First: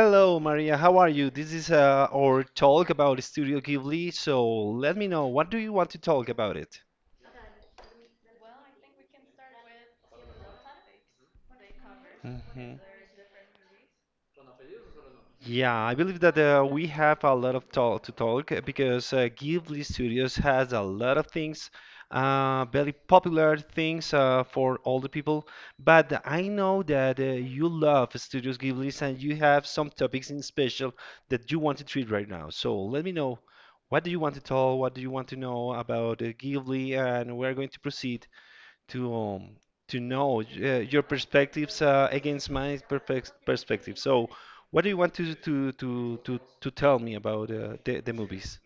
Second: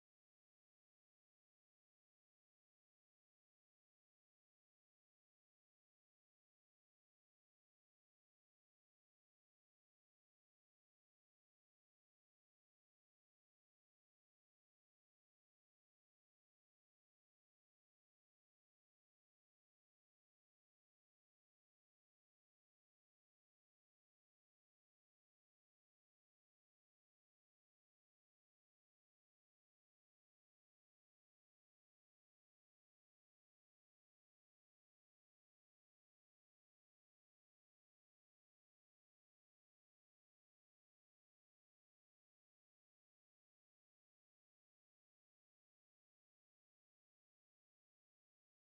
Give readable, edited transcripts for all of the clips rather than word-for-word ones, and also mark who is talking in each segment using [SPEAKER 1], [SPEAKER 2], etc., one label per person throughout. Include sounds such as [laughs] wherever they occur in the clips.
[SPEAKER 1] Hello, Maria. How are you? This is our talk about Studio Ghibli. So let me know, what do you want to talk about it? Mhm. Yeah, I believe that we have a lot of talk to talk because Ghibli Studios has a lot of things, very popular things for all the people. But I know that you love Studios Ghibli, and you have some topics in special that you want to treat right now. So let me know what do you want to talk, what do you want to know about Ghibli, and we're going to proceed to um, to know your perspectives against my perspective. So, what do you want to tell me about the movies?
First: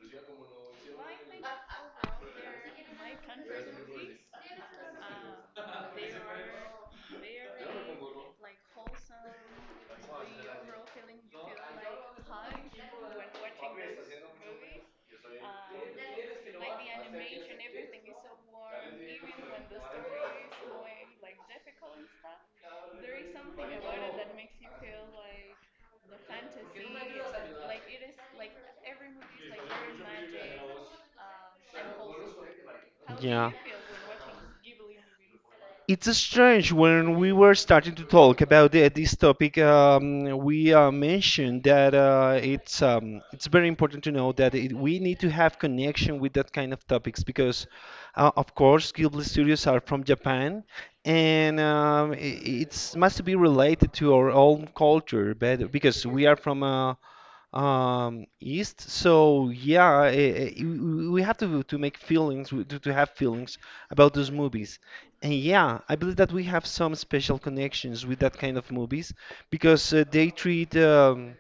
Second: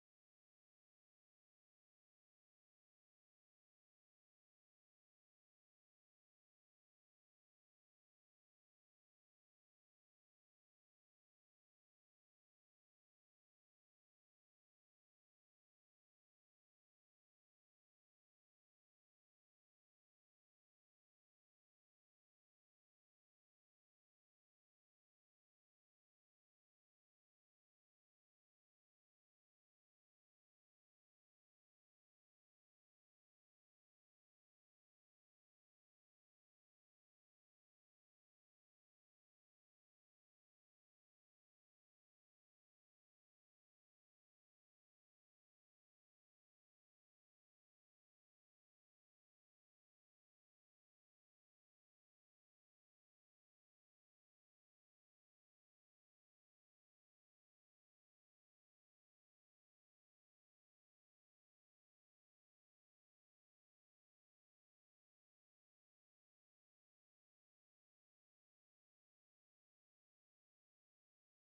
[SPEAKER 1] It's strange when we were starting to talk about this topic. We mentioned that it's very important to know that we need to have connection with that kind of topics, because of course, Ghibli studios are from Japan, and it's must be related to our own culture, but because we are from east. So yeah, we have to make feelings, to have feelings about those movies. And yeah, I believe that we have some special connections with that kind of movies because they treat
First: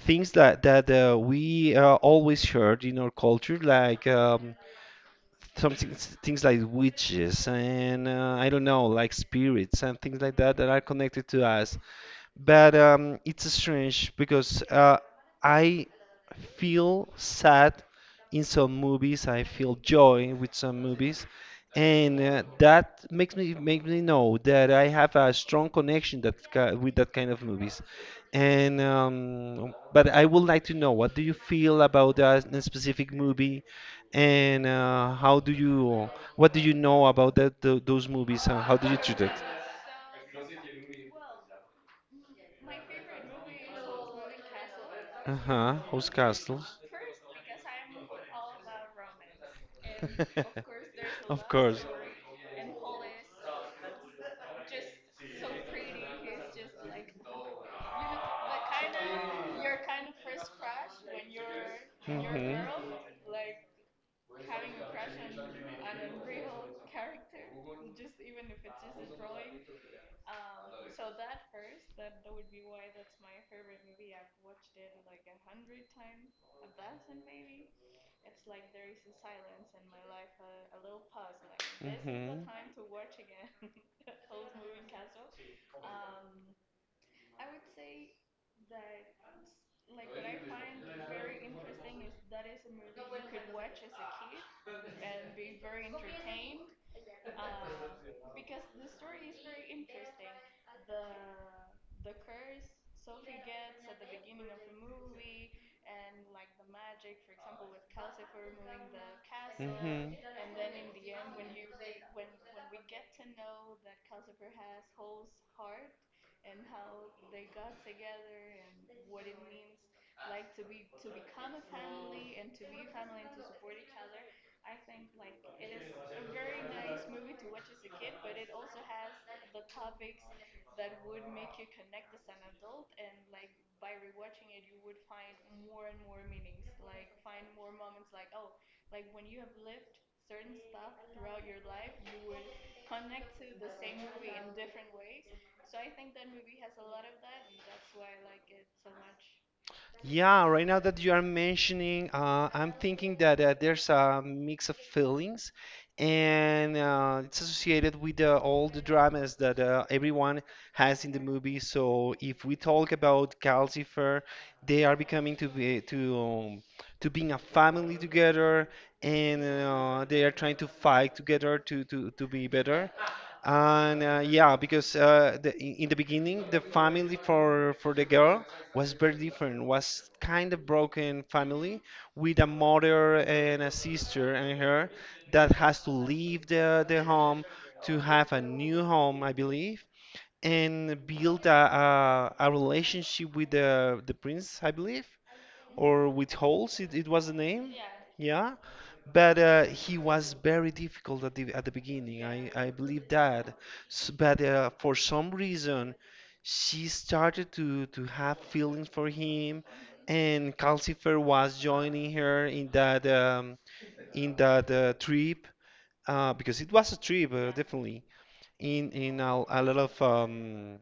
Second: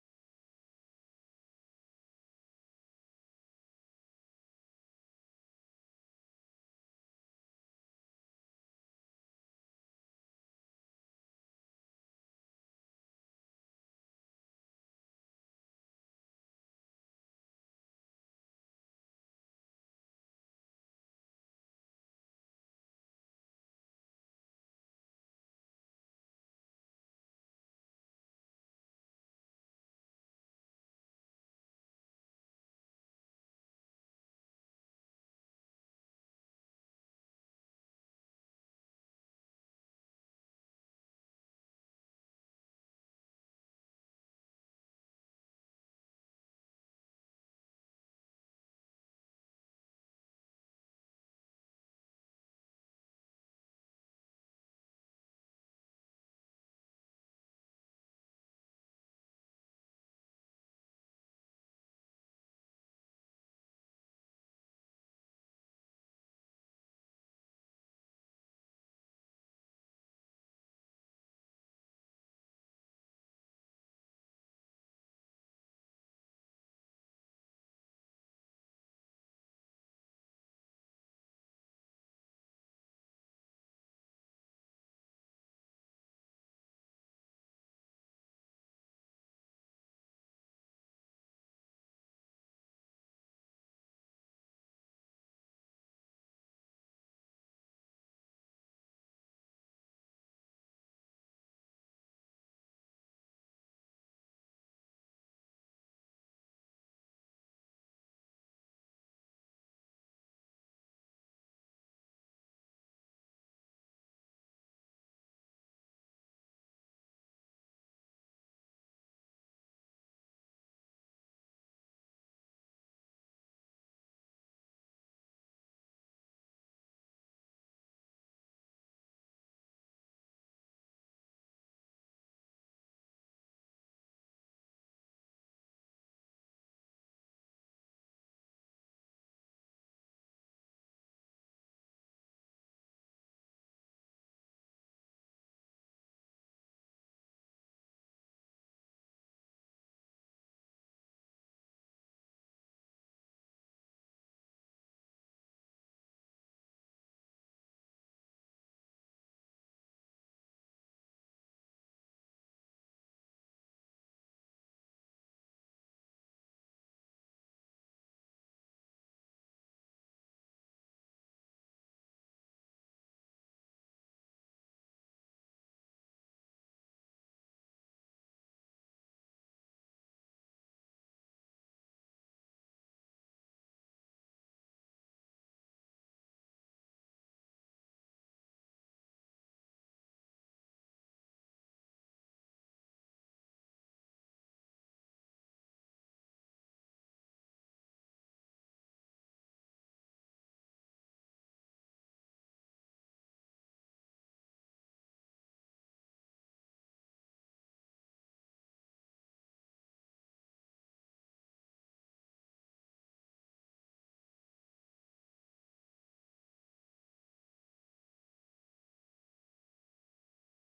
[SPEAKER 1] things that we always heard in our culture, like something, things like witches and I don't know, like spirits and things like that that are connected to us. But it's strange because I feel sad in some movies. I feel joy with some movies, and that makes me know that I have a strong connection with that kind of movies. And but I would like to know what do you feel about specific movie, and how do you, what do you know about those movies and how do you treat it? Who's Castle? Romance. [laughs] You [laughs] Yeah, right now that you are mentioning, I'm thinking that there's a mix of feelings, and it's associated with all the dramas that everyone has in the movie. So if we talk about Calcifer, they are becoming to be to being a family together, and they are trying to fight together to be better. And yeah, because in the beginning, the family for the girl was very different. Was kind of broken family with a mother and a sister and her, that has to leave the home to have a new home, I believe, and build a relationship with the prince, I believe, or with holes, it was the name, yeah. But he was very difficult at the beginning, I believe that, S, but for some reason she started to have feelings for him, and Calcifer was joining her in that trip, because it was a trip, definitely, in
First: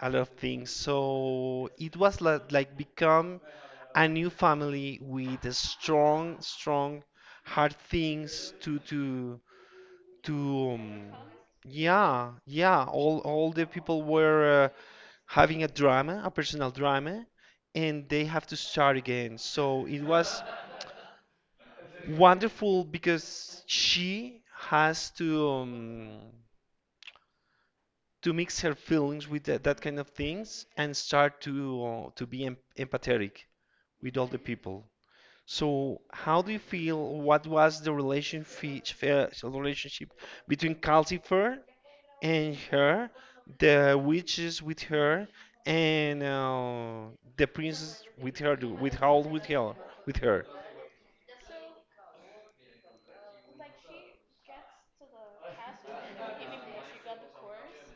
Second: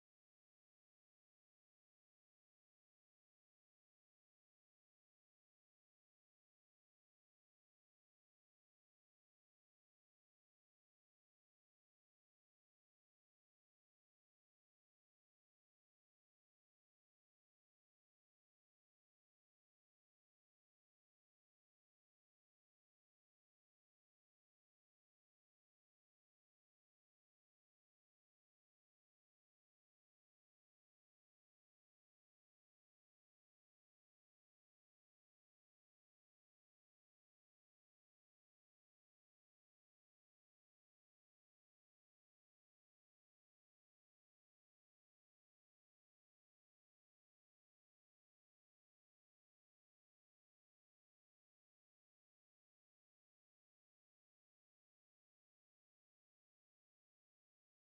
[SPEAKER 1] a lot of things. So it was like become a new family with strong, strong, hard things to to. Um, yeah, yeah. All the people were having a drama, a personal drama, and they have to start again. So it was wonderful because she has to mix her feelings with that kind of things, and start to be empathetic with all the people. So, how do you feel? What was the relationship, relationship between Calcifer and her, the witches with her, and the princess with her, with Howl with her, with her?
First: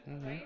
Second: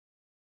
[SPEAKER 1] Hmm.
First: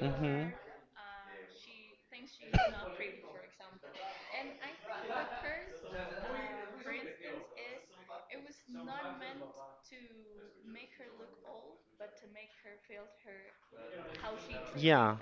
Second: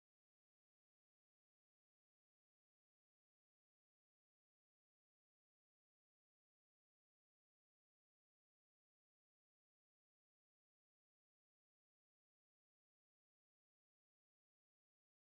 [SPEAKER 1] Hmm. Yeah.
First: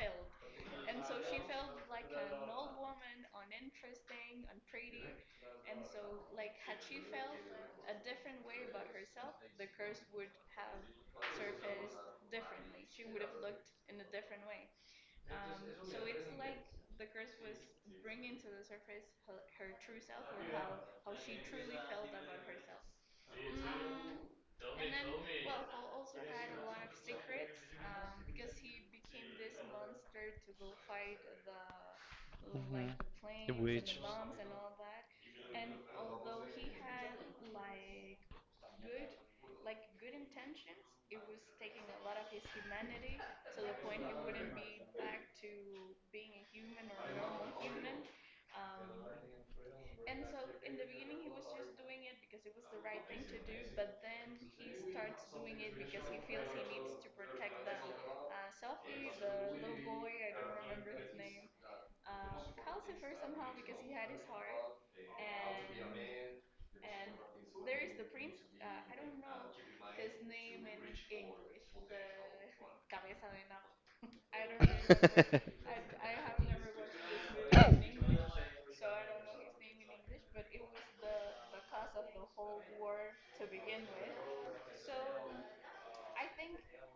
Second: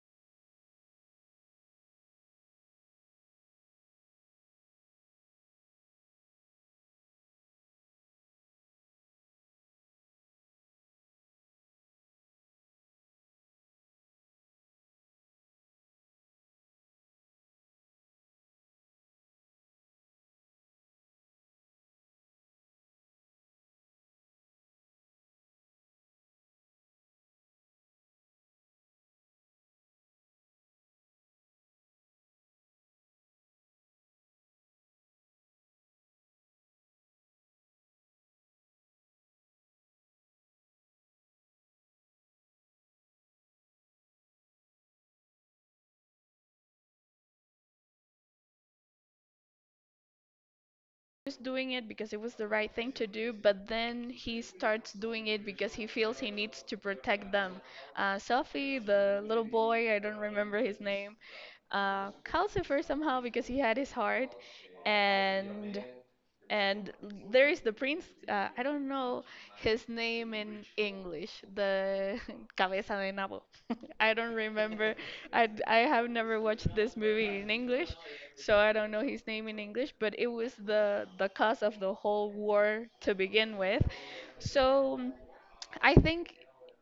[SPEAKER 1] Mhm. The witches.
[SPEAKER 2] Was doing it because it was the right thing to do, but then he starts doing it because he feels he needs to protect them. Selfie, the little boy, I don't remember his name, Calcifer somehow because he had his heart, and and there is the prince. I don't know his name in English. The [laughs] cabeza de nabo. [laughs] I don't remember. I have never watched this movie
[SPEAKER 1] [coughs]
[SPEAKER 2] in English,
[SPEAKER 1] [laughs]
[SPEAKER 2] so I don't know his name in English. But it was the cause of the whole war to begin with. So. I think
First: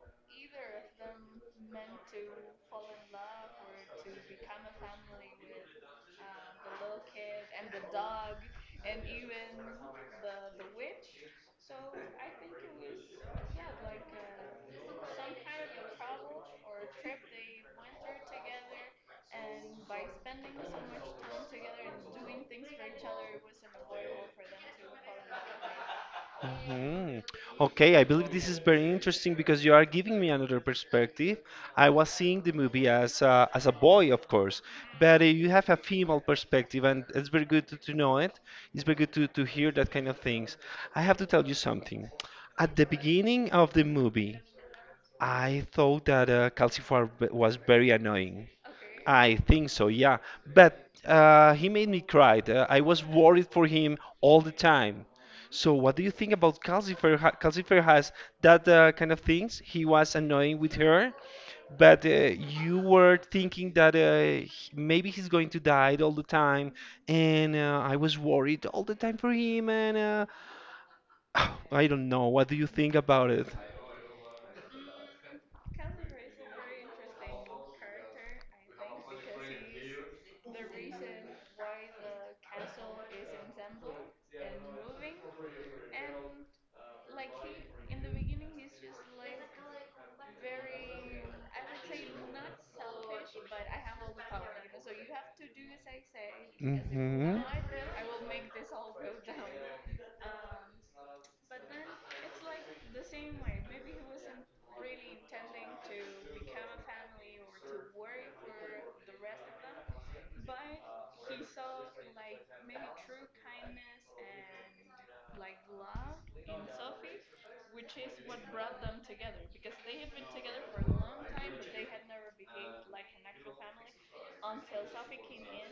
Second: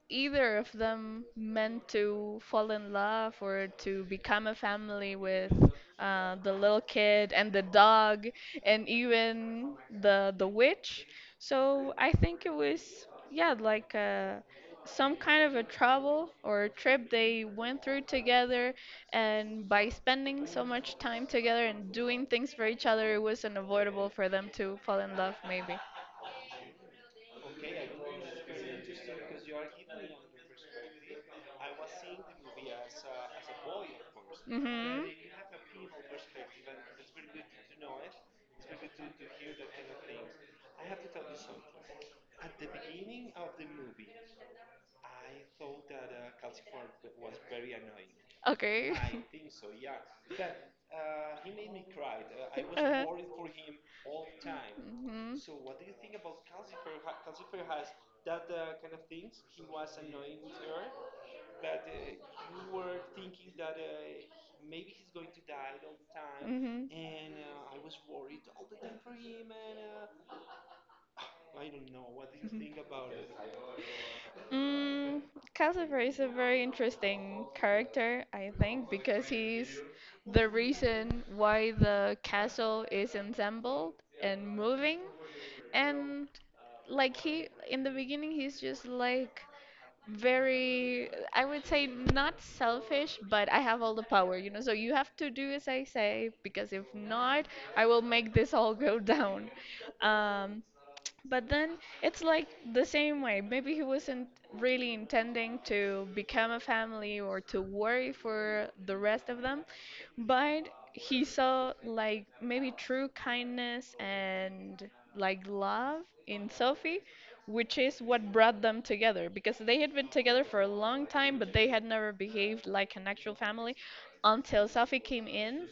[SPEAKER 2] either of them meant to fall in love or to become a family with the little kid and the dog and even the witch. So I think it was, yeah, like, some kind of a travel or a trip they went through together, and by spending so much time together and doing things for each other, it was unavoidable for them to fall in love maybe
[SPEAKER 1] Mhm. Okay, I believe this is very interesting because you are giving me another perspective. I was seeing the movie as as a boy, of course,
[SPEAKER 2] but.
[SPEAKER 1] but you have a female perspective, and it's very good to know it. It's very good to hear that kind of things. I have to tell you something. At the beginning of the movie, I thought that Calcifer was very annoying.
[SPEAKER 2] Okay.
[SPEAKER 1] I think so,
[SPEAKER 2] [laughs]
[SPEAKER 1] yeah. But he made me cry. I was worried for him all the time.
[SPEAKER 2] Hmm.
[SPEAKER 1] So, what do you think about Calcifer? Calcifer has that kind of things. He was annoying with her, but you were thinking that maybe he's going to die all the time,
[SPEAKER 2] Mhm.
[SPEAKER 1] and I was worried all the time for him. And [sighs] I don't know. What do you think about it?
[SPEAKER 2] Mm, Cassifer is a very interesting character, I think, because he's the reason why the castle is assembled and moving. And like he, in the beginning, he's just like very, I would say, not selfish, but I have all the power, you know, so you have to do as I say because if not I will make this all go [laughs] down. um, but then it's like the same way. Maybe he wasn't really intending to become a family or to worry for the rest of them, but he saw like maybe true kindness and like love in Sophie, which is what brought them together because they had been together for a long time, but they had never behaved like an actual family until Sophie came in.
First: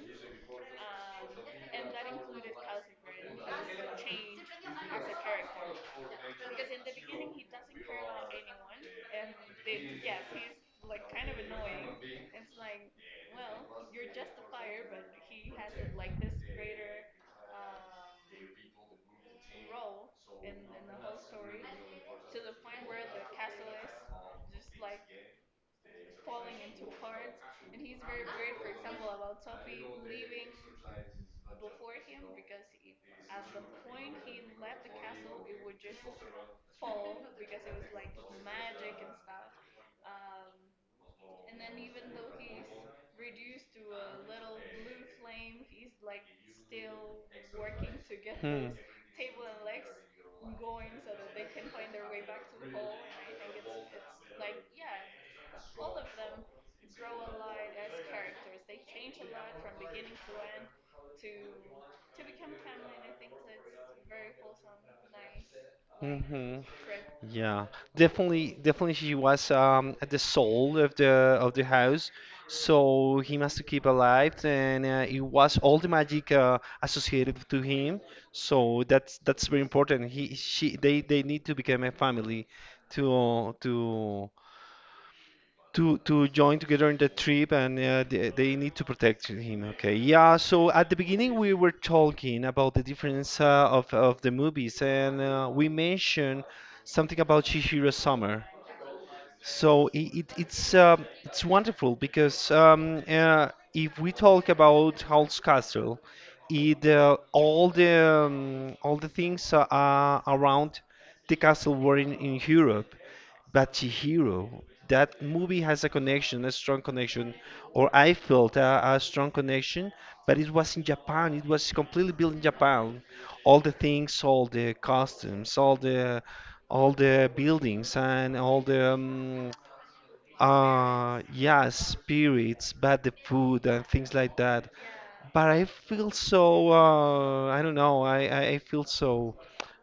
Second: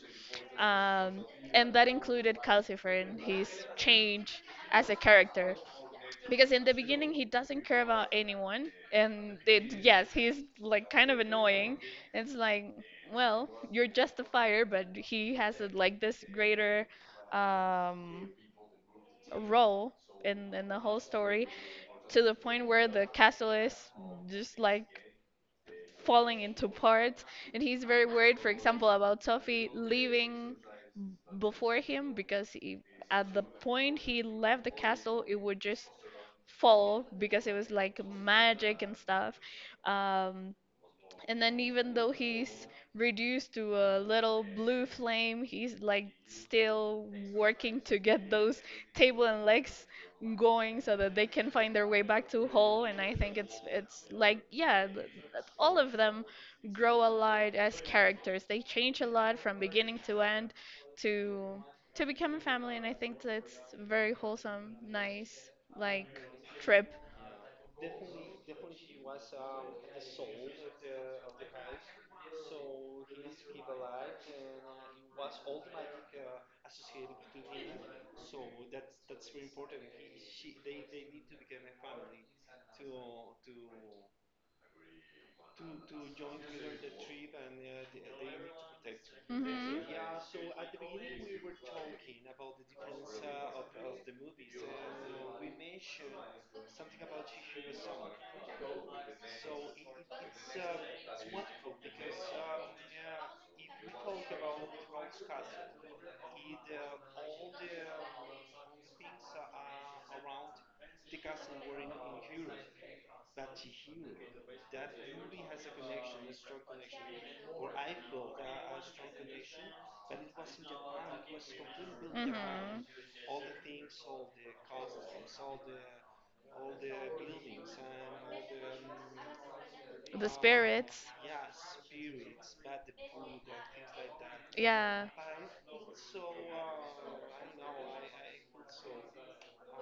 [SPEAKER 2] Um, and that included Calcifer and his change as a character, because in the beginning he doesn't care about anyone, and it, yes, he's like kind of annoying. It's like, well, you're just a fire, but he has a, like, this greater um, role in the whole story, to the point where the castle is just like falling into parts, and he's very worried, for example, about Sophie leaving before him because he, at the point he left the castle, it would just fall because it was like magic and stuff. Um, and then even though he's reduced to a little blue flame, he's like still working to get those table and legs going so that they can find their way back to Hull. And I think it's like, yeah, all of them grow a lot as characters. They change a lot from beginning to end to become a family. And I think that's very wholesome, nice, like,
[SPEAKER 1] Mm-hmm.
[SPEAKER 2] trip.
[SPEAKER 1] Yeah, definitely, definitely she was at the soul of the house, so he must keep alive, and it was all the magic associated to him. So that's very important. He she they need to become a family to to to join together in the trip. And they need to protect him. Okay, yeah. So at the beginning we were talking about the difference of the movies, and we mentioned something about Chihiro Summer. So it's it's wonderful because, if we talk about Howl's Castle, it all the things around the castle were in Europe. But Chihiro, that movie has a connection, a strong connection, or I felt a strong connection, but it was in Japan. It was completely built in Japan. All the things, all the costumes, all the buildings, and all the yeah, spirits, but the food and things like that. But I feel so I don't know, I I feel so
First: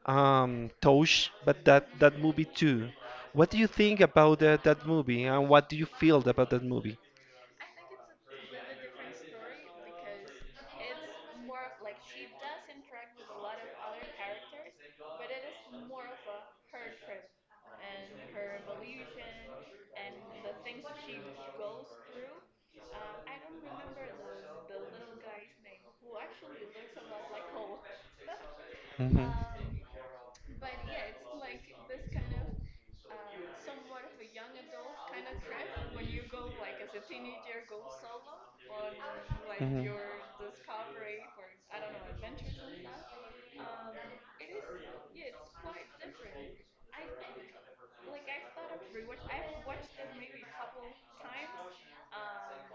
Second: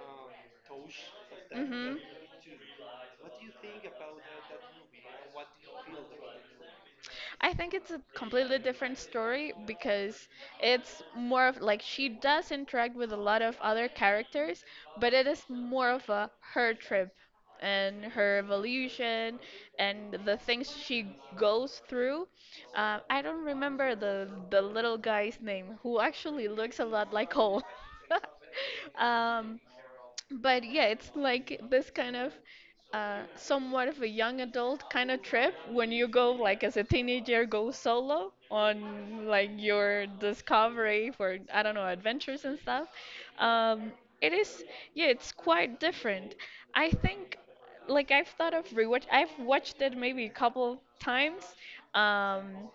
[SPEAKER 1] touched but that movie too. What do you think about that movie, and what do you feel about that movie?
[SPEAKER 2] I think it's a completely different story because it's more of like she does interact with a lot of other characters, but it is more of a her trip and her evolution and the things she goes through. I don't remember the little guy's name who actually looks a lot like Cole. [laughs]
[SPEAKER 1] Mhm.
[SPEAKER 2] um, but yeah, it's like this kind of somewhat of a young adult kind of trip when you go like as a teenager, go solo on like your discovery for, I don't know, adventures and stuff. Um, it is, yeah, it's quite different.
[SPEAKER 1] Mhm.
[SPEAKER 2] I think, like, I've thought of rewatch. I've watched it maybe a couple times. Um,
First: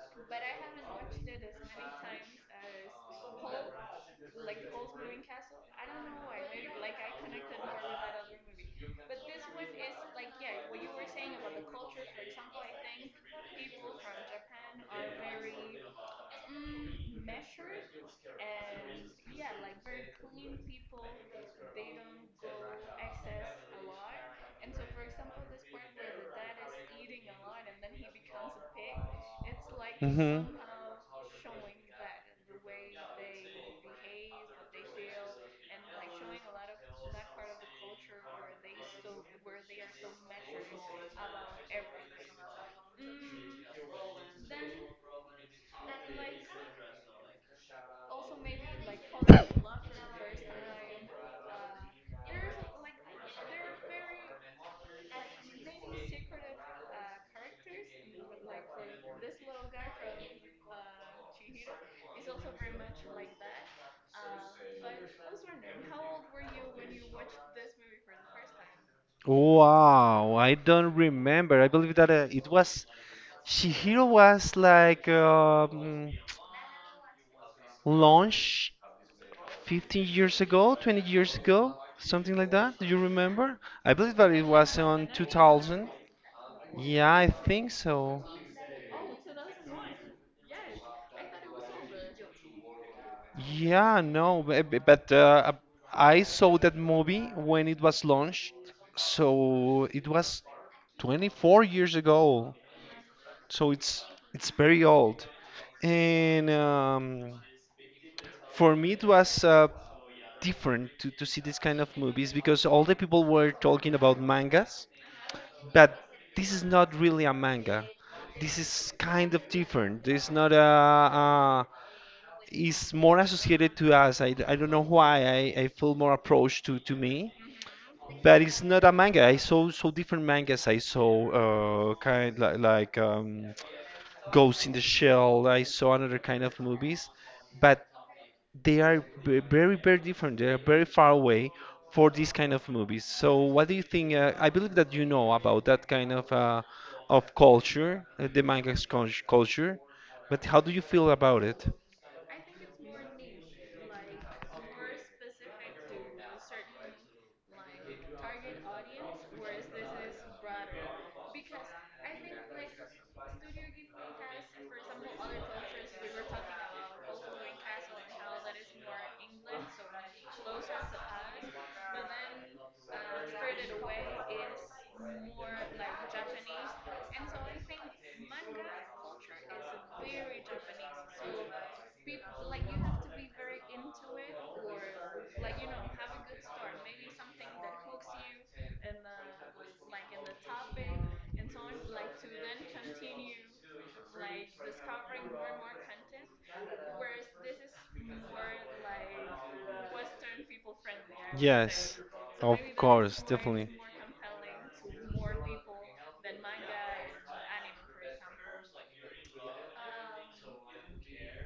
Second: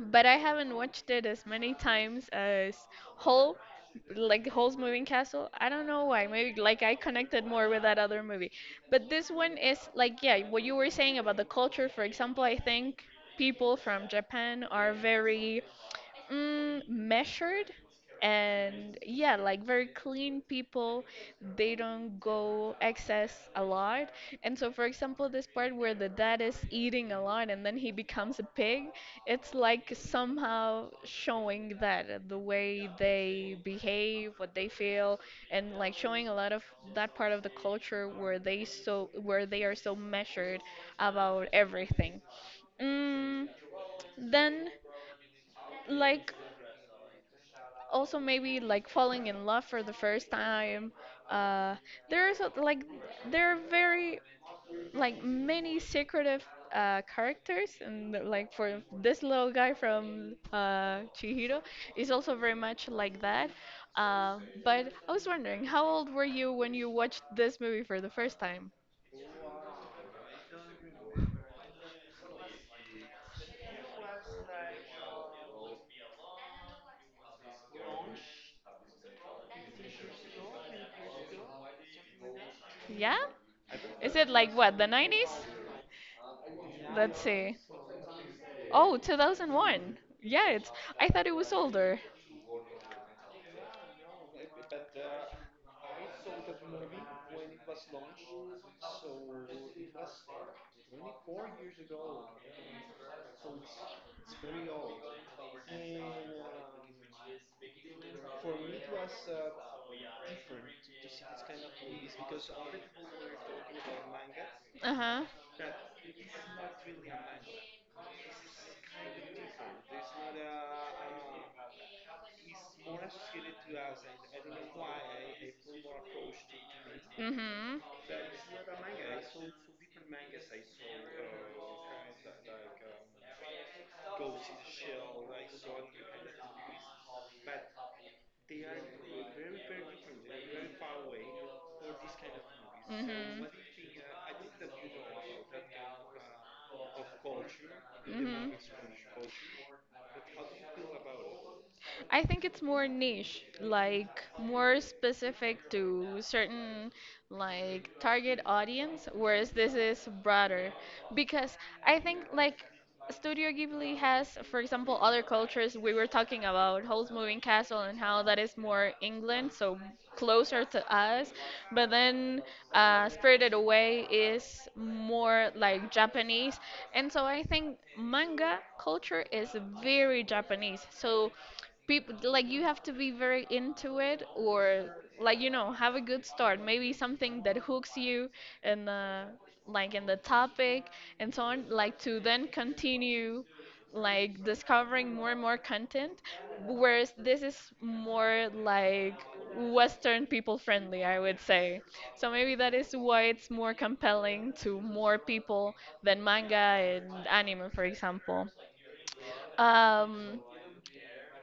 [SPEAKER 2] but I haven't watched it as many times as *Hole*, like *Hole's Moving Castle. I don't know why. Maybe like I connected more with that other movie. But this one is like, yeah, what you were saying about the culture. For example, I think people from Japan are very, measured, and, yeah, like very clean people. They don't go excess a lot, and so for example this part where the dad is eating a lot and then he becomes a pig, it's like
[SPEAKER 1] Mhm.
[SPEAKER 2] somehow showing that the way they behave, what they feel, and like showing a lot of that part of the culture where they so where they are so measured about everything. mm, then, like, also maybe like falling in love for the first time. uh there's like, there are very, like, many secretive characters, and like for this little guy from Chihiro, is also very much like that. But I was wondering how old were you when you watched this movie for the first time.
[SPEAKER 1] Wow, I don't remember. I believe that it was, Shihiro was like, launched 15 years ago, 20 years ago, something like that. Do you
[SPEAKER 2] Yeah.
[SPEAKER 1] remember? I believe
[SPEAKER 2] Is it
[SPEAKER 1] that it
[SPEAKER 2] like what,
[SPEAKER 1] was
[SPEAKER 2] the
[SPEAKER 1] on
[SPEAKER 2] 90s?
[SPEAKER 1] 2000. Yeah,
[SPEAKER 2] Let's
[SPEAKER 1] I
[SPEAKER 2] see.
[SPEAKER 1] think so.
[SPEAKER 2] Oh, 2001, yeah, it's, I thought it was older.
[SPEAKER 1] Yeah, no, but I saw that movie when it was launched, so it was 24 years ago. So it's very old, and for me it was different to see this kind of movies because all the people were talking about mangas,
[SPEAKER 2] Uh-huh.
[SPEAKER 1] but this is not really a manga. This is kind of different. This is not a, is more associated to us. I don't know why, I feel more approached to me,
[SPEAKER 2] Mm-hmm.
[SPEAKER 1] but it's not a manga. I saw so different mangas. I saw kind, like, Ghost in the Shell. I saw another kind of movies, but they are very very different. They are very far away for these kind of movies. So what do you think? I believe that you know about that kind of culture, the manga's culture. But how do you feel about it?
[SPEAKER 2] I think it's more niche, like more specific to certain, like, target audience, whereas this is broader because I think, like, Studio Ghibli has, for example, other cultures. We were talking about Howl's Moving Castle and how that is more England, so closer to us. But then, Spirited Away is more like Japanese, and so I think manga culture is very Japanese. So people, like, you have to be very into it, or like, you know, have a good start, maybe something that hooks you in the, like, in the topic, and so on, like to then continue, like, discovering more and more content, whereas this is more like western people friendly, I would say.
[SPEAKER 1] Yes,
[SPEAKER 2] So maybe
[SPEAKER 1] of
[SPEAKER 2] that is
[SPEAKER 1] course,
[SPEAKER 2] why it's
[SPEAKER 1] definitely.
[SPEAKER 2] more compelling to more people than manga and anime, for example. um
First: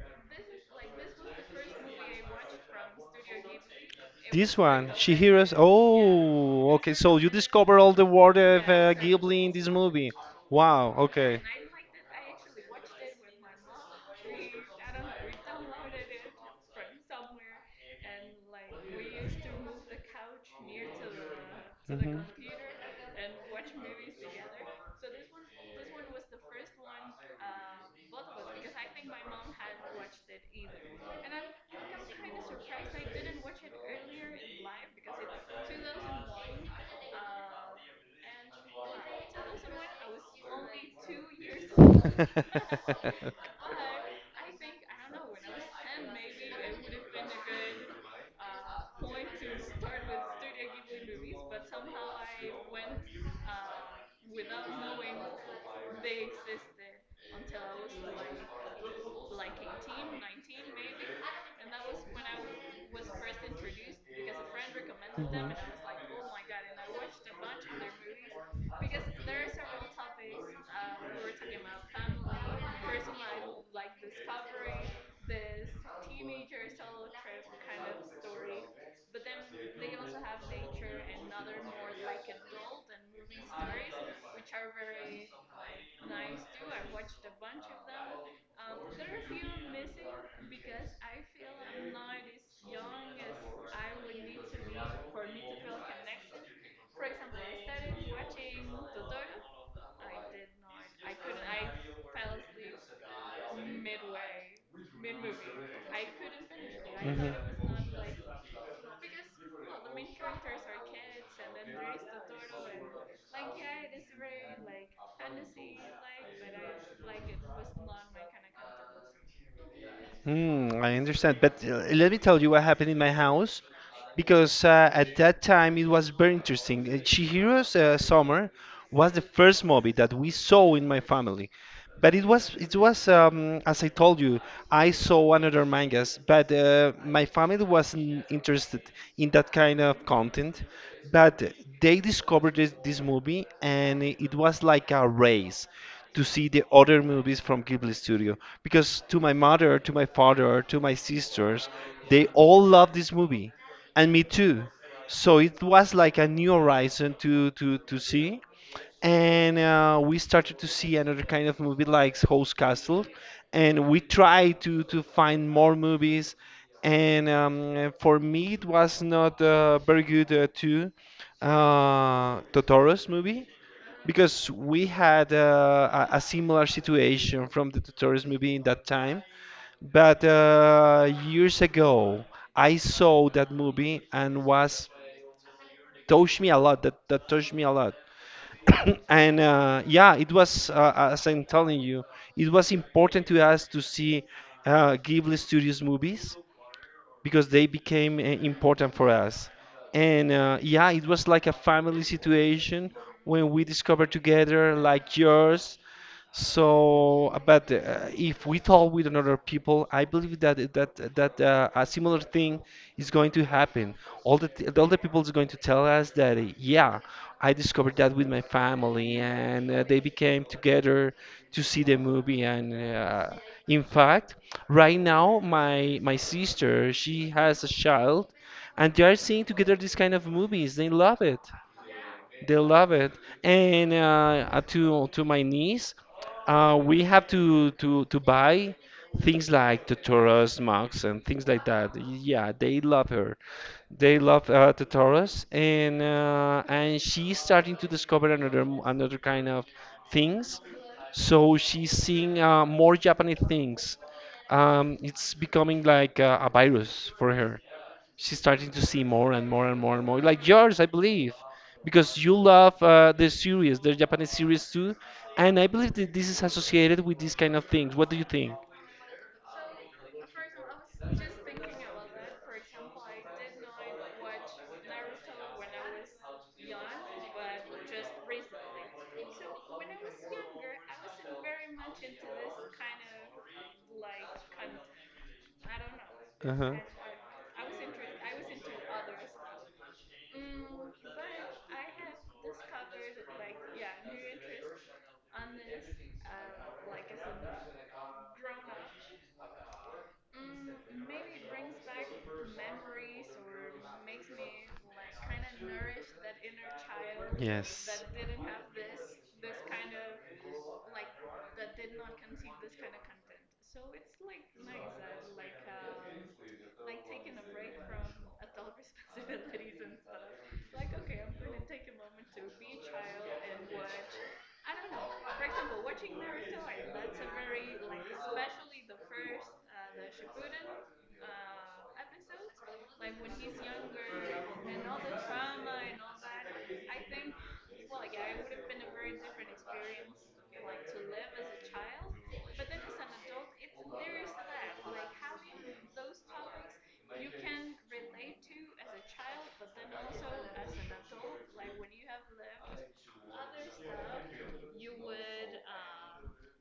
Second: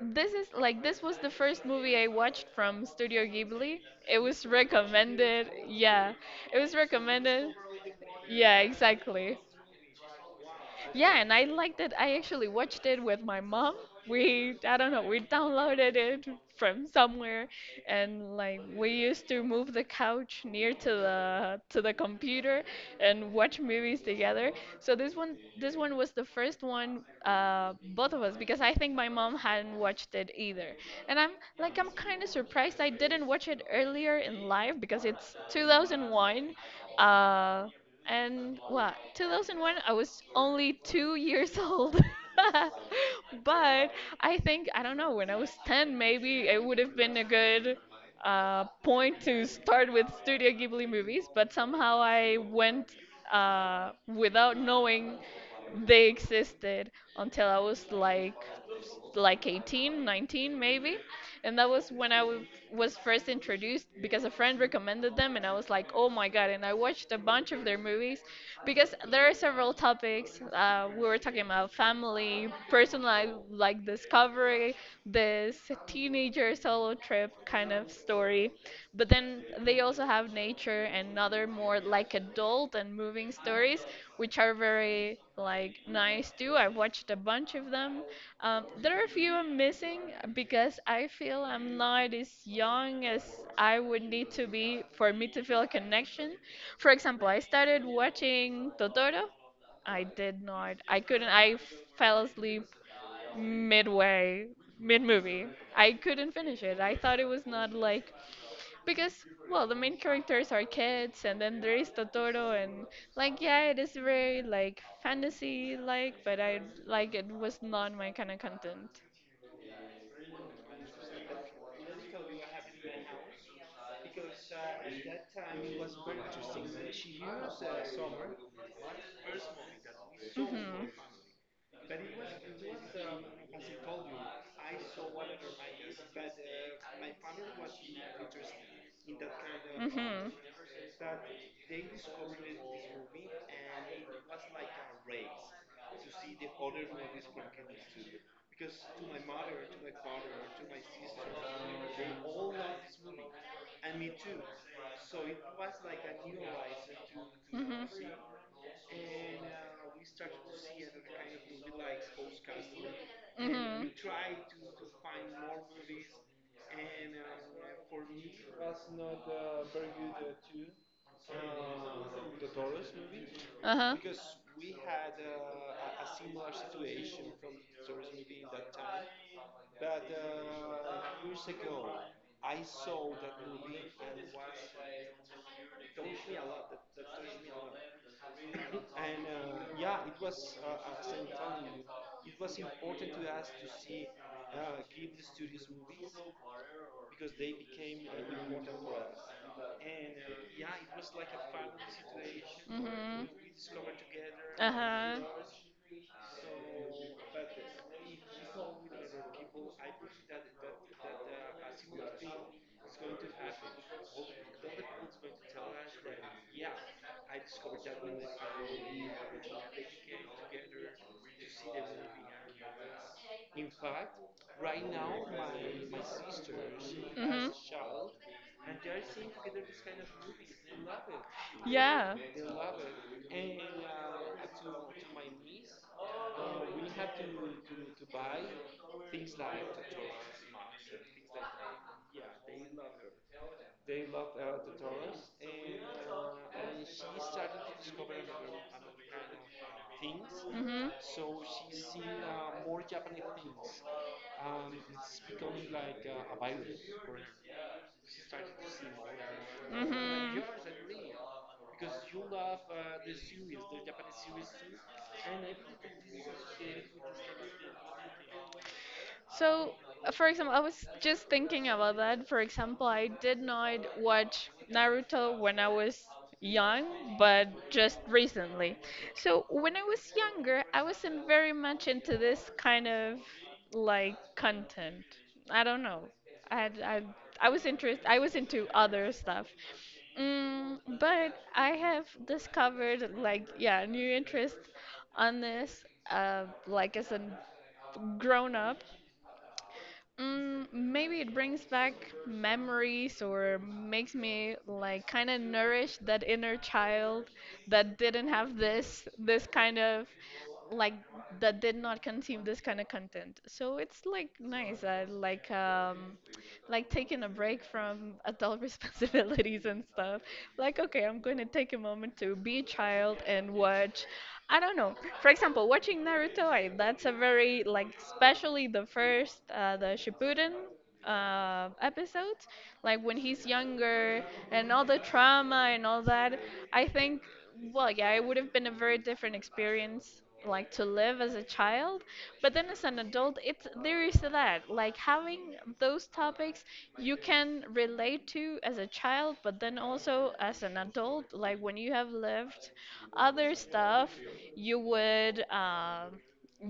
[SPEAKER 2] this is like, this was the first movie I watched from Studio Ghibli. It was
[SPEAKER 1] This one, she
[SPEAKER 2] recommended.
[SPEAKER 1] hears.
[SPEAKER 2] Yeah. It
[SPEAKER 1] Oh,
[SPEAKER 2] was
[SPEAKER 1] okay. So you
[SPEAKER 2] recommended.
[SPEAKER 1] discover all the world
[SPEAKER 2] Yeah,
[SPEAKER 1] of
[SPEAKER 2] exactly.
[SPEAKER 1] Ghibli in this movie. Wow.
[SPEAKER 2] Yeah, and
[SPEAKER 1] Okay.
[SPEAKER 2] I liked it. I actually watched it with my mom. We, I don't know, we downloaded it from somewhere, and like we used to move the couch near to the
[SPEAKER 1] Mhm.
[SPEAKER 2] computer and watch movies together. So this one, was the first one, both of us, because I think my mom hadn't watched it either. And I'm like, I'm kind of surprised I didn't watch it earlier in life because it's 2001. Uh,
[SPEAKER 1] [laughs] And I
[SPEAKER 2] and well, 2001, I was only 2 years old. [laughs] But I think, I don't know, when I was 10, maybe it would have been a good point to start with Studio Ghibli movies. But somehow I went without knowing they existed until I was like, 18,
[SPEAKER 1] [laughs]
[SPEAKER 2] 19 maybe. And that was when I was first introduced because a friend recommended them and I was like, "Oh my God." And I watched a bunch of their movies because there are several topics. We were talking about family, personal life, like discovery, this teenager solo trip kind of story. But then they also have nature and other more like adult and moving stories, which are very like nice too. I've watched a bunch of them. There are a few I'm missing because I feel I'm not as young as I would need to be for me to feel a connection. For example, I started watching Totoro. I did not. I couldn't. I fell asleep midway, mid movie. I couldn't finish it. I thought it was not like, because, well, the main characters are kids and then there is Totoro and, like, yeah, it is very like fantasy like, but I, like, it was not my kind of content.
[SPEAKER 1] Hmm, I understand. But let me tell you what happened in my house because at that time it was very interesting. Chihiro's Summer was the first movie that we saw
[SPEAKER 2] Mhm.
[SPEAKER 1] in my family. But it was as I told you, I saw another mangas, but my family wasn't interested in that kind of content. But they discovered this movie, and it was like a race to see the other movies from Ghibli Studio. Because to my mother, to my father, to my sisters, they all love this movie, and me too. So it was like a new horizon to see, and we started to see another kind of movie like House Castle, and we tried to find more movies, and for me it was
[SPEAKER 2] Not
[SPEAKER 1] not
[SPEAKER 2] very
[SPEAKER 1] very
[SPEAKER 2] good
[SPEAKER 1] good
[SPEAKER 2] too.
[SPEAKER 1] too. Totoro's movie,
[SPEAKER 2] Uh-huh.
[SPEAKER 1] because we had a similar situation from the Totoros movie in that time. But years ago, I saw that movie and was touched me a lot. That touched me a lot. [coughs] [clears throat] And yeah, it was, as I'm telling you, it was important to us to see Ghibli Studios movies because they became important for us. And yeah, it was like a family situation
[SPEAKER 2] Mhm.
[SPEAKER 1] when we discovered together, like yours. So, but if we talk with another people, I believe that that a similar thing is going to happen. All the people is going to tell us that yeah, I discovered that with my family, and they became together to see the movie. And In fact, right now, my sister, she has a child, and they are seeing together these kind of movies. They love it.
[SPEAKER 2] Yeah.
[SPEAKER 1] They love it. And to my niece, we have to buy things like the Taurus mugs and things like that. Yeah, they love her. They love the Taurus, and she's starting to discover another kind of things.
[SPEAKER 2] Mhm.
[SPEAKER 1] So she's seeing more Japanese things. It's becoming like a virus for her. She's starting to see more and more and more and more, like yours, I believe, because you love the series, the Japanese series too, and I believe that this is associated with these kind of things. What do you think?
[SPEAKER 2] So, for example, I was just thinking about that. For example, I did not watch Naruto when I was young, but just recently. So, when I was younger, I wasn't very much into this kind of, like, content. I don't know. I had,
[SPEAKER 1] Uh-huh.
[SPEAKER 2] I I was interest, I was into other stuff. But I have discovered, like, yeah, new interest on this, like, as a grown up. Maybe it brings back memories or makes me like kind of nourish that inner child that didn't have this kind of, like, that did not consume this kind of content. So it's like nice. I like, like taking a break from adult [laughs] responsibilities and stuff. Like, okay, I'm going to take a moment to be a child and watch. I don't know. For example, watching Naruto, that's a very especially the first, the Shippuden episodes, like when he's younger and all the trauma and all that, I think, well, yeah, it would have been a very different experience like to live as a child, but then as an adult, it's there is that like having those topics you can relate to as a child but then also as an adult like when you have lived other stuff, you would um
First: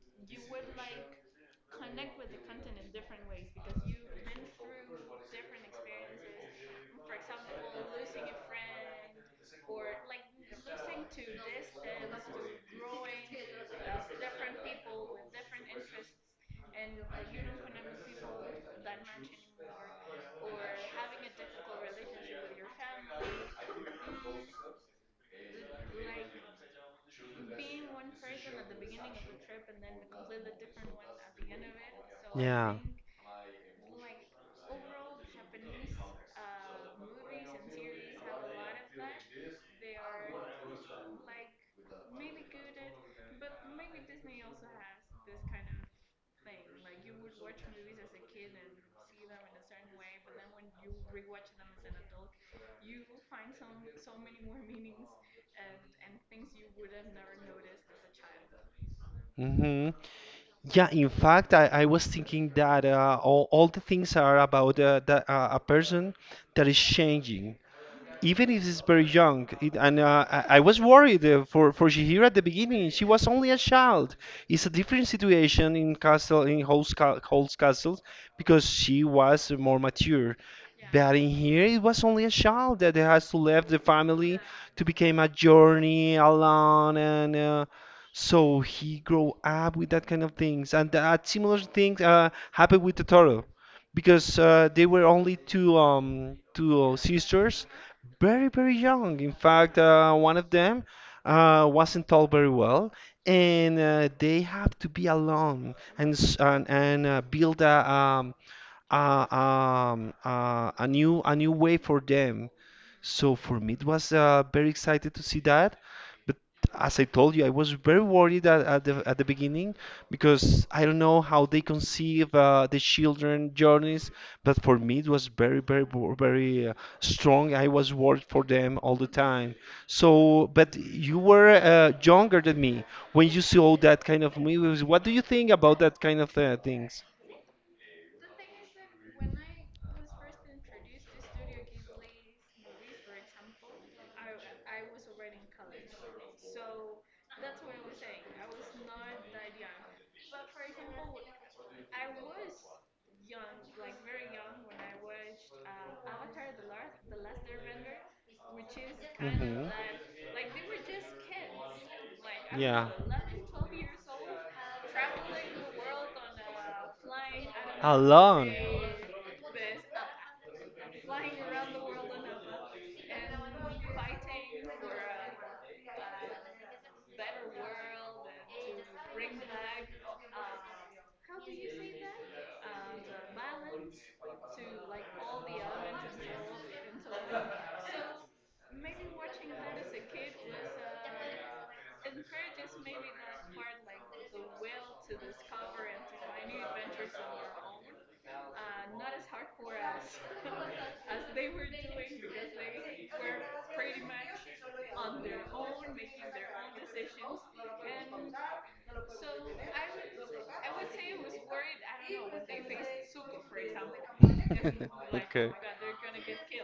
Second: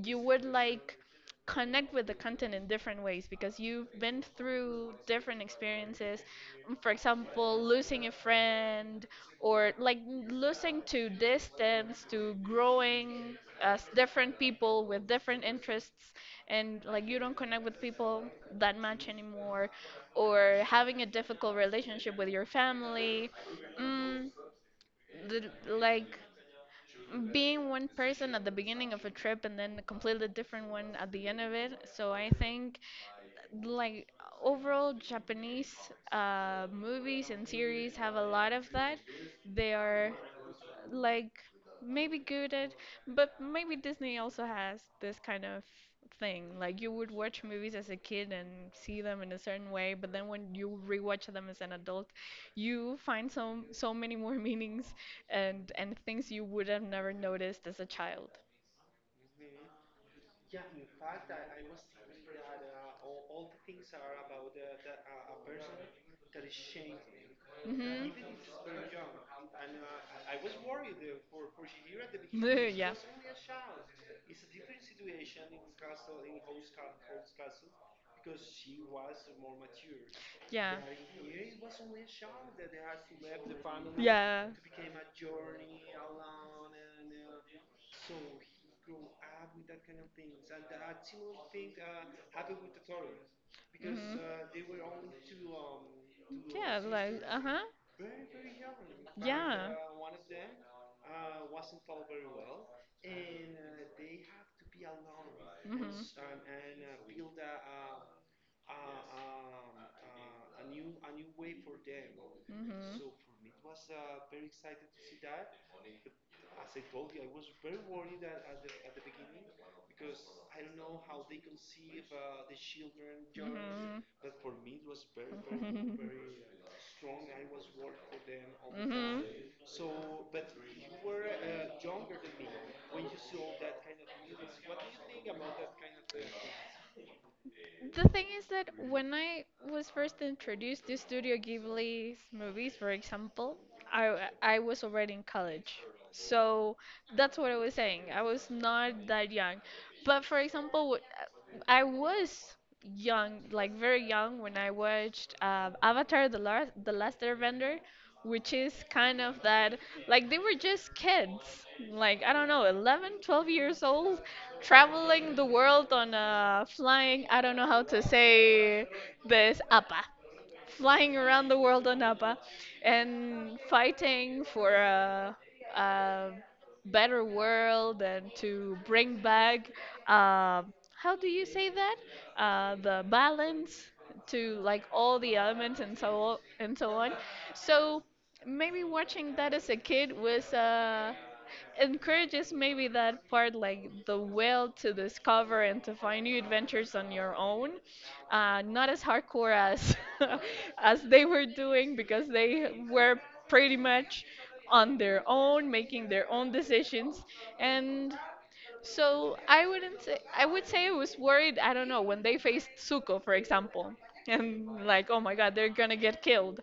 [SPEAKER 2] you would like connect with the content in different ways because you've been through different experiences. For example, losing a friend or like losing to distance to growing as different people with different interests and like you don't connect with people that much anymore, or having a difficult relationship with your family, mm, the, like being one person at the beginning of a trip and then a completely different one at the end of it. So I think, like, overall, Japanese movies and series have a lot of that. They are like maybe good at, but maybe Disney also has this kind of thing. Like you would watch movies as a kid and see them in a certain way, but then when you rewatch them as an adult, you find so many more [laughs] meanings and things you would have never noticed as a child.
[SPEAKER 1] Mm-hmm. Yeah, in fact, I was thinking that all the things are about a person that is changing
[SPEAKER 2] Mhm.
[SPEAKER 1] even if it's very young. It, and I was worried for Shihiro at the
[SPEAKER 2] [laughs]
[SPEAKER 1] beginning.
[SPEAKER 2] Yeah.
[SPEAKER 1] She was only a child. It's a different situation in castle in Holt's, ca- Holt's Castle because she was more mature.
[SPEAKER 2] Yeah.
[SPEAKER 1] But in here, it was only a child that has to leave the family
[SPEAKER 2] Yeah.
[SPEAKER 1] to become a journey alone, and so he grow up with that kind of things. And that similar things happened with Totoro because they were only two um,
[SPEAKER 2] Mhm.
[SPEAKER 1] two
[SPEAKER 2] Yeah,
[SPEAKER 1] uh,
[SPEAKER 2] like, uh
[SPEAKER 1] sisters
[SPEAKER 2] huh.
[SPEAKER 1] very, very young. In
[SPEAKER 2] Yeah.
[SPEAKER 1] fact, one of them wasn't taught very well, and they have to be alone
[SPEAKER 2] Mhm.
[SPEAKER 1] and build a new way for them. So for me, it was very excited to see
[SPEAKER 2] Mhm.
[SPEAKER 1] that. But as I told you, I was very worried at the beginning because I don't know how they conceive the children journeys.
[SPEAKER 2] Mhm.
[SPEAKER 1] But for me, it was
[SPEAKER 2] [laughs]
[SPEAKER 1] very strong. I was worried for them all the time. So, but you were younger than me when you saw that kind of movies. What do you think about that kind of things?
[SPEAKER 2] Mhm. The thing is that when I was first introduced to Studio Ghibli's movies, for example, I was already in college. So that's what I was saying. I was not that young. But for example, I was young, like very young, when I watched Avatar: The Last Airbender, which is kind of that. Like they were just kids, like I don't know, 11, 12 years old, traveling the world on a flying. I don't know how to say this. Apa flying around the world on APA and fighting for a better world and to bring back um, how do you say that, the balance to like all the elements and so on. So maybe watching that as a kid was encourages maybe that part, like the will to discover and to find new adventures on your own, not as hardcore as [laughs] as they were doing because they were pretty much on their own making their own decisions. And so I wouldn't say, I would say I was worried. I don't know, when they faced Suko, for example, and like, oh my
[SPEAKER 1] [laughs]
[SPEAKER 2] god, they're gonna get killed.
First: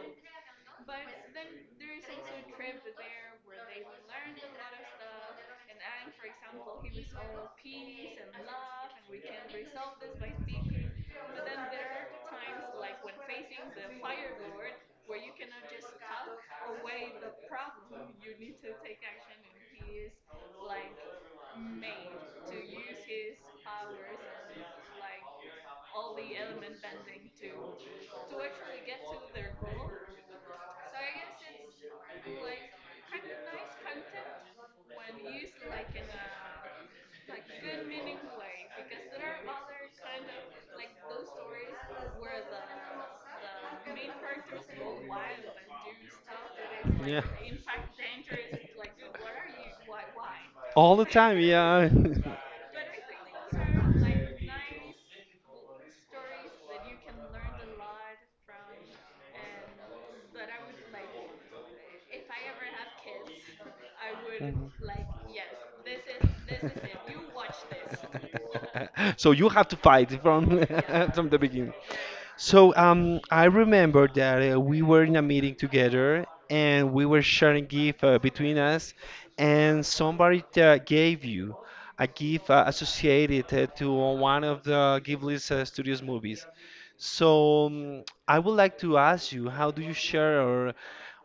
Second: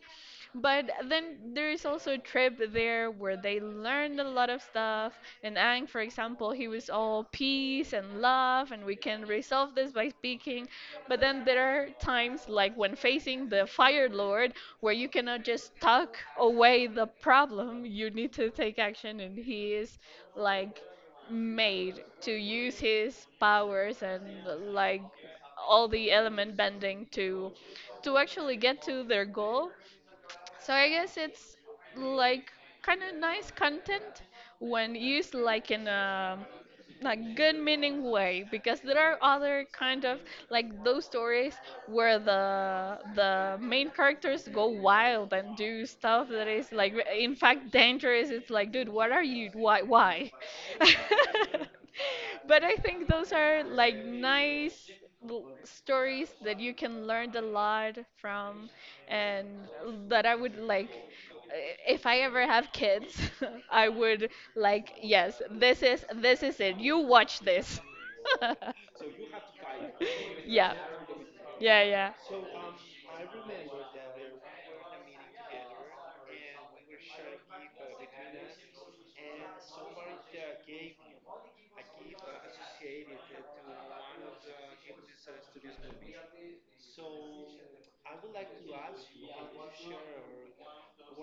[SPEAKER 2] But then there is also a trip there where they learned a lot of stuff. And Ang, for example, he was all peace and love, and we can resolve this by speaking. But then there are times, like when facing the Fire Lord, where you cannot just talk away the problem. You need to take action, and he is like made to use his powers and like all the element bending to actually get to their goal. So I guess it's like kind of nice content when used like in a like good meaning way, because there are other kind of like those stories where the main characters go wild and do stuff that is like in fact dangerous. It's like, dude, what are you, why?
[SPEAKER 1] All the time, yeah.
[SPEAKER 2] [laughs]
[SPEAKER 1] [laughs]
[SPEAKER 2] But I think those are like nice stories that you can learn a lot from, and that I would like, if I ever have kids, [laughs] I would
[SPEAKER 1] Mhm.
[SPEAKER 2] like, yes,
[SPEAKER 1] [laughs]
[SPEAKER 2] this is it. You watch this.
[SPEAKER 1] This.
[SPEAKER 2] [laughs]
[SPEAKER 1] [laughs] So you have to fight from
[SPEAKER 2] Yeah.
[SPEAKER 1] [laughs] yeah, from the beginning.
[SPEAKER 2] Yeah,
[SPEAKER 1] So I remember that we were in a meeting together and we were sharing gift between us, and somebody gave you a gift associated to one of the Ghibli's studios movies.
[SPEAKER 2] yeah.
[SPEAKER 1] So I would like to ask you, how do you share or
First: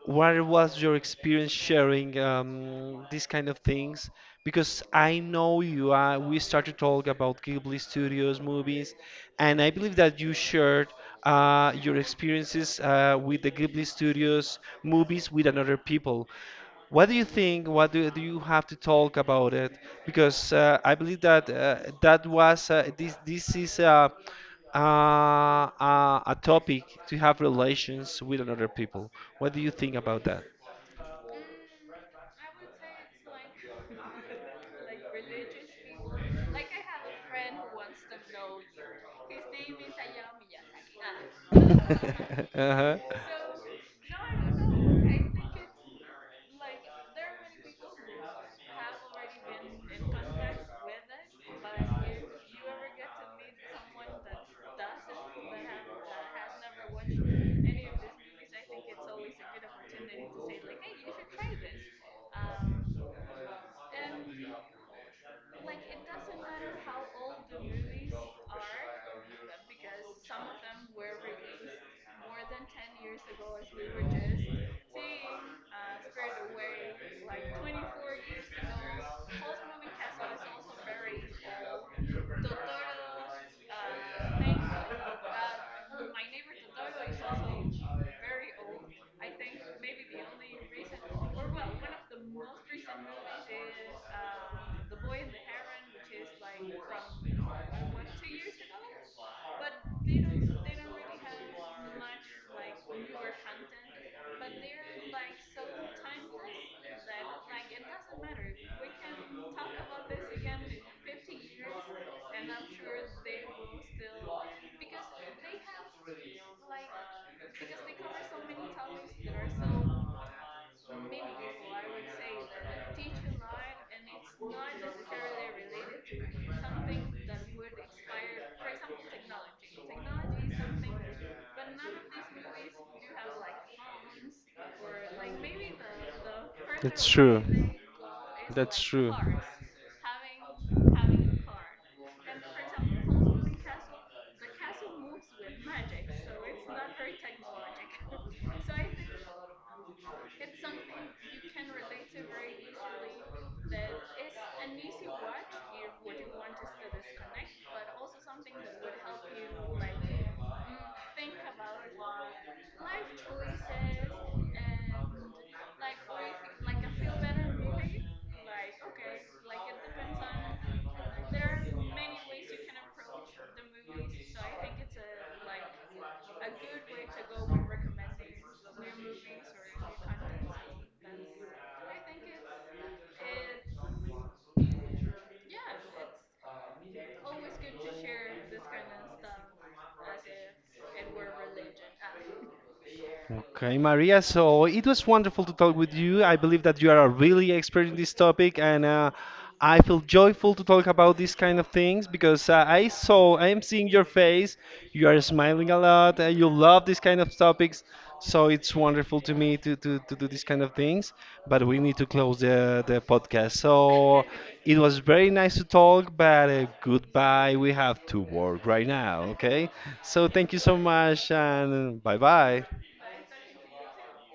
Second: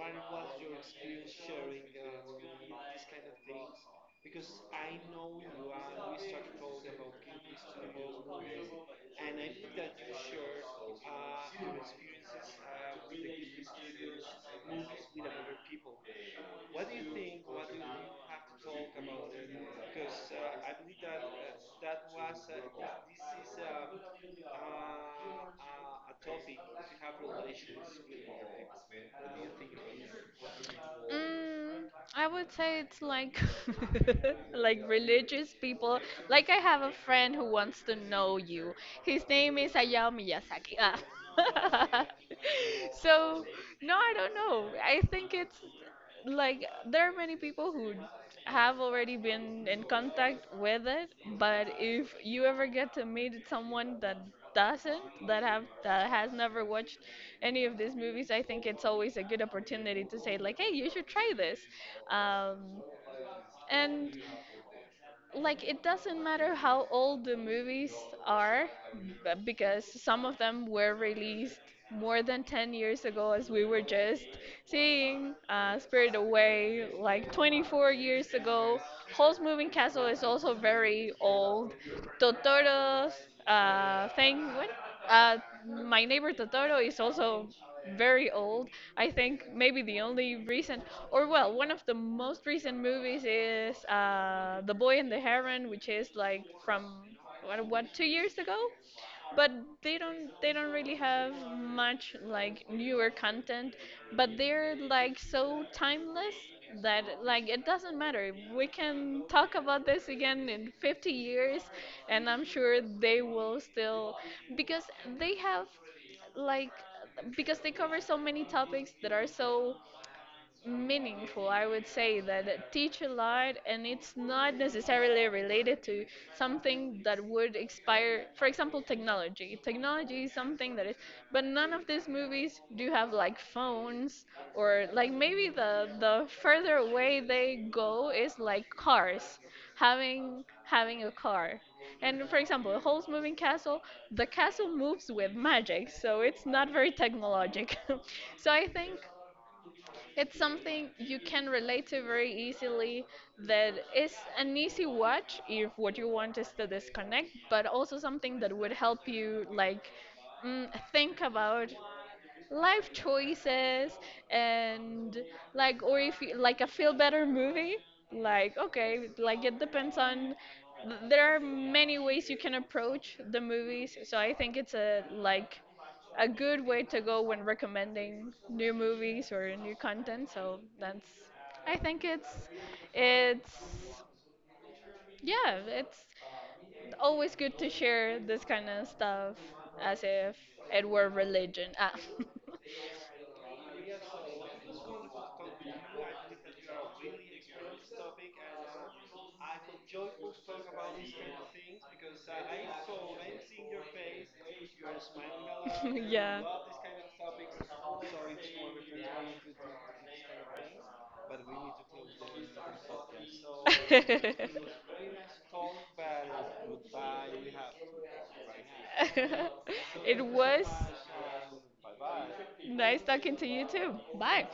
[SPEAKER 1] what was your experience sharing these kind of things? Because I know you are, we started to talk about Ghibli Studios movies, and I believe that you shared your experiences with the Ghibli Studios movies with another people. What do you think? What do you have to talk about it? Because I believe that that was this this is a topic to have relations with another people. What do you think about that?
[SPEAKER 2] Mm, I would say it's like [laughs] like religious people. Like I have a friend who wants to know you. His name is Hayao Miyazaki. Ah. [laughs]
[SPEAKER 1] [laughs] Uh-huh.
[SPEAKER 2] So no, I don't know. I think it's like there are many people who have already been in contact with it, but if you ever get to meet someone that doesn't, that have, that has never watched any of these movies, I think it's always a good opportunity to say like, hey, you should try this. Um, and like it doesn't matter how old the movies are, because some of them were released more than 10 years ago, as we were just seeing, Spirit Away like 24 years ago. Howl's Moving Castle is also very old. Totoro's thing. What? Uh, my Neighbor Totoro is also very old. I think maybe the only recent, or well, one of the most recent movies is The Boy and the Heron, which is like from what, 2 years ago? But they don't, they don't really have much like newer content, but they're like so timeless that like it doesn't matter, we can talk about this again in 50 years and I'm sure they will still, because they have like, because they cover so many topics that are so meaningful. I would say that it teach a lot, and it's not necessarily related to something that would expire. For example, technology. Technology is something that is, but none of these movies do have like phones, or like maybe the further away they go is like cars, having a car. And for example, a Hall's Moving Castle, the castle moves with magic, so it's not very technologic. [laughs] So I
[SPEAKER 1] [laughs]
[SPEAKER 2] think it's something you can relate to very easily. That is an easy watch if what you want is to disconnect, but also something that would help you like think about life choices and like, or if you, like a feel better movie, like okay, like it depends on, there are many ways you can approach the movies. So I think it's a like a good way to go when recommending new movies or new content. So that's, I think it's, yeah, it's always good to share this kind of stuff as if it were religion. Ah. [laughs]
[SPEAKER 1] Okay, Maria, so it was wonderful to talk with you. I believe that you are a really expert in this topic, and I feel joyful to talk about these kind of things because I am seeing your face, you are smiling a
[SPEAKER 2] [laughs]
[SPEAKER 1] lot, you love these kind of topics, so it's wonderful to me to do these kind of things. But we
[SPEAKER 2] [laughs]
[SPEAKER 1] need to close the podcast. So
[SPEAKER 2] It
[SPEAKER 1] it
[SPEAKER 2] was
[SPEAKER 1] was very nice to talk, but goodbye. We have to work right
[SPEAKER 2] right.
[SPEAKER 1] now, okay?
[SPEAKER 2] So
[SPEAKER 1] So thank you
[SPEAKER 2] so
[SPEAKER 1] so much, and bye bye.
[SPEAKER 2] nice talking to you too. Bye.